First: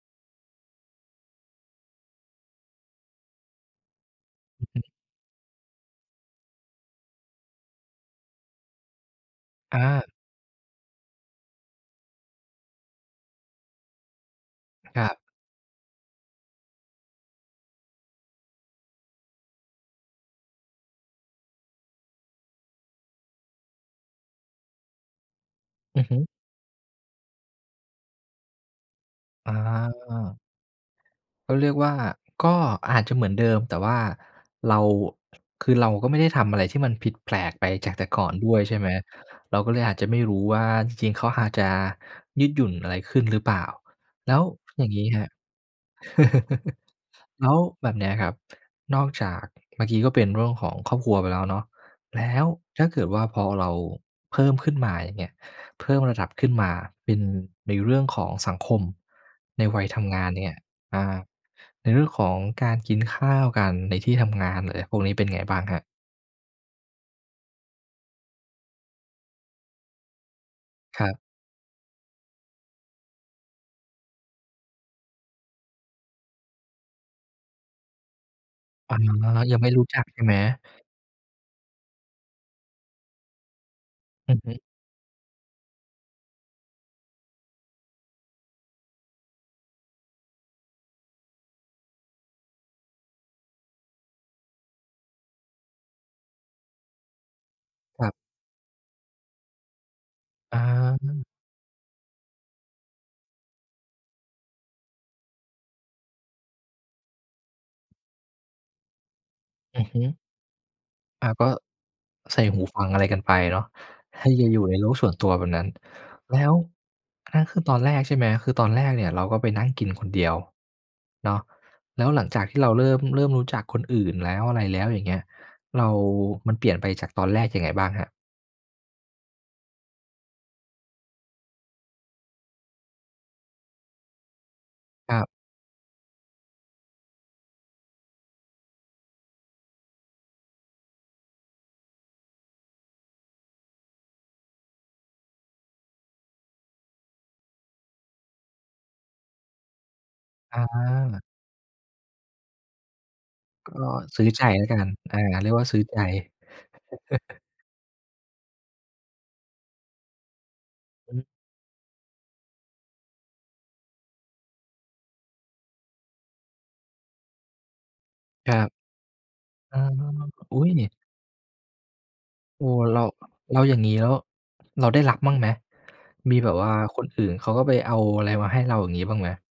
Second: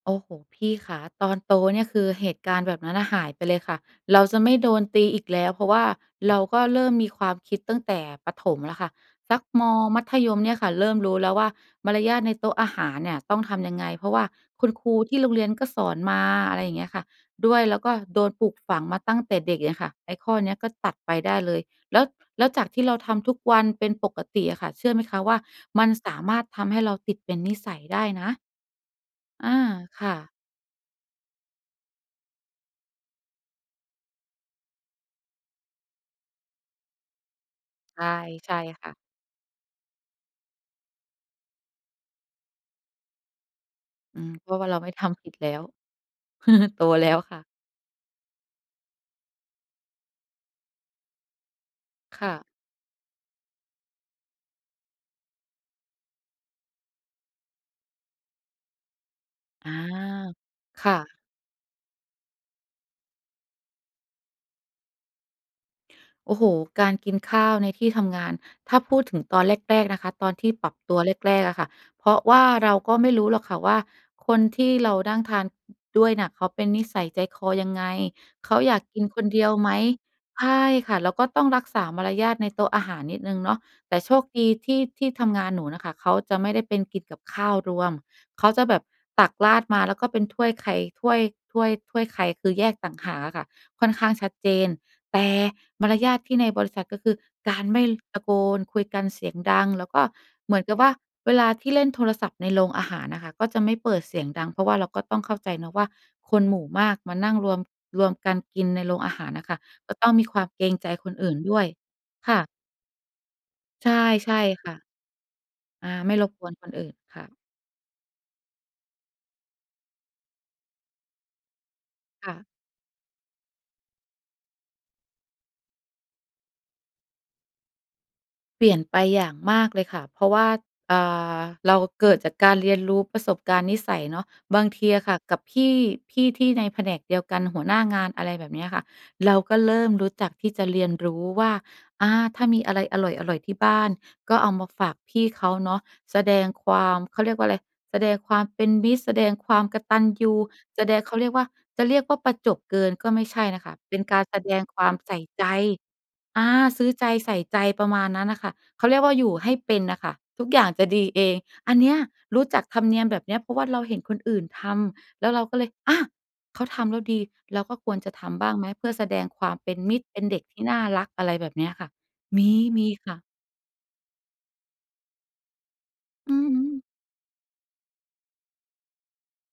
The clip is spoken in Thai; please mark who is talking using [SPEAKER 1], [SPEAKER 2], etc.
[SPEAKER 1] โอ้โฮ พี่คะ ตอนโตเนี่ย คือเหตุการณ์แบบนั้นน่ะหายไปเลยค่ะ เราจะไม่
[SPEAKER 2] อื
[SPEAKER 1] โ
[SPEAKER 2] อ
[SPEAKER 1] ด
[SPEAKER 2] ฮ
[SPEAKER 1] น
[SPEAKER 2] ึ
[SPEAKER 1] ตีอีกแล้ว เพราะว่าเราก็เริ่มมีความคิดตั้งแต่ประถมแล้วค่ะ สักมอ
[SPEAKER 2] อ
[SPEAKER 1] มั
[SPEAKER 2] า
[SPEAKER 1] ธยมเนี่ยค่ะ เริ่มรู้แล้วว่ามารยาทในโต๊ะอาหารเนี่ยต้องทำยังไง เพราะว่าคุณครู
[SPEAKER 2] ครั
[SPEAKER 1] ท
[SPEAKER 2] บ
[SPEAKER 1] ี่โรงเรียนก็สอนมา อะไรอย่างเงี้ยค่ะด้วย แล้วก็โดนปลูกฝังมาตั้งแต่เด็กเงี้ยค่ะ ไอ้ข้อนี้ก็ตัดไปได้เลย แล้ว แล้วจากที่เราทำทุกวันเป็นปกติอะค่ะ เชื่อไหมคะว่า มัน
[SPEAKER 2] อือ
[SPEAKER 1] ส
[SPEAKER 2] ฮึ
[SPEAKER 1] ามารถทำให้เราติดเป็นนิสัยได้นะ อ
[SPEAKER 2] อ๋
[SPEAKER 1] า ค่ะ
[SPEAKER 2] อ ก็เรียกว่า ก็อาจจะเหมือนเดิม แต่ว่าเรา คือเราก็ไม่ได้ทำอะไรที่มันผิดแผกไปจาก
[SPEAKER 1] ใ
[SPEAKER 2] แ
[SPEAKER 1] ช
[SPEAKER 2] ต่
[SPEAKER 1] ่
[SPEAKER 2] ก่อนด
[SPEAKER 1] ใช
[SPEAKER 2] ้ว
[SPEAKER 1] ่
[SPEAKER 2] ย ใช่ไ
[SPEAKER 1] ค
[SPEAKER 2] หม?
[SPEAKER 1] ่ะ
[SPEAKER 2] เราก็เลยอาจจะไม่รู้ว่าจริง ๆ เขาอาจจะยืดหยุ่นอะไรขึ้นหรือเปล่า
[SPEAKER 1] อื
[SPEAKER 2] แล
[SPEAKER 1] อ
[SPEAKER 2] ้ว
[SPEAKER 1] เพราะว่าเรา
[SPEAKER 2] อย่
[SPEAKER 1] ไม
[SPEAKER 2] า
[SPEAKER 1] ่
[SPEAKER 2] งง
[SPEAKER 1] ท
[SPEAKER 2] ี้คร
[SPEAKER 1] ำผ
[SPEAKER 2] ับ
[SPEAKER 1] ิดแล้ว โตแล้วค่
[SPEAKER 2] แ
[SPEAKER 1] ะ
[SPEAKER 2] ล้วแบบนี้ครับ นอกจากเมื่อกี้ก็เป็นเรื่องของครอบครัวไปแล้วเนาะ แล
[SPEAKER 1] ค่
[SPEAKER 2] ้
[SPEAKER 1] ะ
[SPEAKER 2] วถ้าเกิดว่าพอเราเพิ่มขึ้นมา อย่างเงี้ย เพิ่มระดับขึ้นมาเป็นในเรื่องของสังคมใน
[SPEAKER 1] อา
[SPEAKER 2] วัยทำงานเนี่ย
[SPEAKER 1] ค่
[SPEAKER 2] อ่
[SPEAKER 1] ะ
[SPEAKER 2] า ในเรื่องของการกินข้าวกันในที่ทำงาน อะไรพวกนี้ เป็นไงบ้างครับ?
[SPEAKER 1] โอ้โฮ การกินข้าวในที่ทำงาน ถ้าพูดถึงตอนแรก ๆ นะคะ ตอนที่ปรับตัว
[SPEAKER 2] ครับ
[SPEAKER 1] แรก ๆ อะค่ะ เพราะว่าเราก็ไม่รู้หรอกค่ะว่า คนที่เรานั่งทานด้วยน่ะ เขาเป็นนิสัยใจคอยังไง? เขาอยาก
[SPEAKER 2] อ๋อ
[SPEAKER 1] กินคนเดียว
[SPEAKER 2] ยังไ
[SPEAKER 1] ไ
[SPEAKER 2] ม
[SPEAKER 1] ห
[SPEAKER 2] ่
[SPEAKER 1] ม?
[SPEAKER 2] รู้จัก ใช่ไหม?
[SPEAKER 1] ใช่ค่ะ แล้วก็ต้องรักษามารยาทในโต๊ะอาหารนิดหนึ่งเนาะ แต่โชค
[SPEAKER 2] อือ
[SPEAKER 1] ด
[SPEAKER 2] ฮ
[SPEAKER 1] ี
[SPEAKER 2] ึ
[SPEAKER 1] ที่ที่ทำงานหนูน่ะค่ะ เขาจะไม่ได้เป็นกินกับข้าวรวม เขาจะแบบตักราดมา แล้วก็เป็นถ้วยใคร ถ้วย ถ้วย ถ้วยใคร คือแยกต่างหากอะค่ะ ค่อนข้างชัดเจน แต่! มารยาทที่ในบริษัท ก็คือการไม่
[SPEAKER 2] ครับ
[SPEAKER 1] ตะโกนคุยกันเสียงดัง แล้วก็เหมือนกับว่า
[SPEAKER 2] อา
[SPEAKER 1] เวลาที่เล่นโทรศัพท์ในโรงอาหารอะค่ะ ก็จะไม่เปิดเสียงดัง เพราะว่าเราก็ต้องเข้าใจเนาะว่า คนหมู่มากมานั่งรวม รวมกันกินในโรงอาหารน่ะค่ะ
[SPEAKER 2] อือ
[SPEAKER 1] ก
[SPEAKER 2] ฮ
[SPEAKER 1] ็
[SPEAKER 2] ึ
[SPEAKER 1] ต้องมีความเกรงใจคน
[SPEAKER 2] อ
[SPEAKER 1] อ
[SPEAKER 2] ะ
[SPEAKER 1] ื่น
[SPEAKER 2] ก็
[SPEAKER 1] ด้วย ค
[SPEAKER 2] ใส
[SPEAKER 1] ่
[SPEAKER 2] ่
[SPEAKER 1] ะ
[SPEAKER 2] หูฟังอะไรกันไปเนาะ
[SPEAKER 1] ใช
[SPEAKER 2] ให้
[SPEAKER 1] ่
[SPEAKER 2] ย อยู
[SPEAKER 1] ๆ
[SPEAKER 2] ่
[SPEAKER 1] ค่
[SPEAKER 2] ใน
[SPEAKER 1] ะ
[SPEAKER 2] โลกส่วนตัวแบบนั้น
[SPEAKER 1] อา ไม่รบ
[SPEAKER 2] แล้
[SPEAKER 1] กวน
[SPEAKER 2] ว
[SPEAKER 1] คนอื่นค่
[SPEAKER 2] น
[SPEAKER 1] ะ
[SPEAKER 2] ั่นคือตอนแรก ใช่ไหม คือตอนแรกเนี่ยเราก็ไปนั่งกินคนเดียวเนาะ แล้วหลั
[SPEAKER 1] ค
[SPEAKER 2] ง
[SPEAKER 1] ่
[SPEAKER 2] จา
[SPEAKER 1] ะ
[SPEAKER 2] กที่เราเริ่ม เริ่มรู้จักคนอื่นแล้ว อะไรแล้วอย่างเงี้ย เรา มันเปลี่ยนไปจากตอนแรกยังไงบ้างครับ?
[SPEAKER 1] เปลี่ยนไปอย่างมากเลยค่ะ เพราะว่า อ่า เราเกิดจากการเรียนรู้ประสบการณ์นิสัยเนาะ บางทีอะค
[SPEAKER 2] ค
[SPEAKER 1] ่
[SPEAKER 2] ร
[SPEAKER 1] ะ
[SPEAKER 2] ับ
[SPEAKER 1] กับพี่ พี่ที่ในแผนกเดียวกันหัวหน้างาน อะไรแบบเนี้ยค่ะ เราก็เริ่มรู้จักที่จะเรียนรู้ว่า อา ถ้ามีอะไรอร่อย ๆ ที่บ้านก็เอามาฝากพี่เขาเนาะ แสดงความ เขาเรียกว่าอะไร แสดงความเป็นมิตร แสดงความกตัญญู
[SPEAKER 2] อ
[SPEAKER 1] แสดง เขา
[SPEAKER 2] า
[SPEAKER 1] เรียกว่า จะเรียกว่าประจบเกินก็ไม่ใช่นะค
[SPEAKER 2] ก็
[SPEAKER 1] ะ เป็นก
[SPEAKER 2] ซ
[SPEAKER 1] า
[SPEAKER 2] ื
[SPEAKER 1] ร
[SPEAKER 2] ้อ
[SPEAKER 1] แส
[SPEAKER 2] ใจ
[SPEAKER 1] ด
[SPEAKER 2] แ
[SPEAKER 1] ง
[SPEAKER 2] ล้วกั
[SPEAKER 1] คว
[SPEAKER 2] น
[SPEAKER 1] ามใส
[SPEAKER 2] อ
[SPEAKER 1] ่
[SPEAKER 2] า
[SPEAKER 1] ใจ
[SPEAKER 2] เรียกว่าซื้อใจ
[SPEAKER 1] อา ซื้อใจ ใส่ใจ ประมาณนั้นน่ะค่ะ เขาเรียกว่าอยู่ให้เป็นน่ะค่ะ ทุกอย่างจะดี
[SPEAKER 2] อ
[SPEAKER 1] เอ
[SPEAKER 2] ืม
[SPEAKER 1] ง อันเนี้ย รู้จักธรรมเนียมแบบเนี้ย เพราะว่าเราเห็นคนอื่นทำ แล้วเราก็เลย อา เขาทำแล้วดี เราก็ควรจะทำบ้
[SPEAKER 2] ค
[SPEAKER 1] าง
[SPEAKER 2] ร
[SPEAKER 1] ไ
[SPEAKER 2] ั
[SPEAKER 1] หม
[SPEAKER 2] บ
[SPEAKER 1] เพื่อแสดงความเป
[SPEAKER 2] อ
[SPEAKER 1] ็
[SPEAKER 2] ๋
[SPEAKER 1] น
[SPEAKER 2] อ
[SPEAKER 1] มิตร เป็นเด็ก
[SPEAKER 2] อ
[SPEAKER 1] ท
[SPEAKER 2] ุ๊
[SPEAKER 1] ี่
[SPEAKER 2] ย
[SPEAKER 1] น่ารัก อะไรแบบเนี้ยค่ะ มี
[SPEAKER 2] โอ้
[SPEAKER 1] มี
[SPEAKER 2] แล้ว
[SPEAKER 1] ค่ะ
[SPEAKER 2] แล้วอย่างงี้ แล้วเราได้รับบ้างไหม
[SPEAKER 1] อ
[SPEAKER 2] ม
[SPEAKER 1] ื
[SPEAKER 2] ีแบบว่า
[SPEAKER 1] ม
[SPEAKER 2] คนอื่นเขาก็ไปเอาอะไรมาให้เราอย่างงี้บ้างไหม?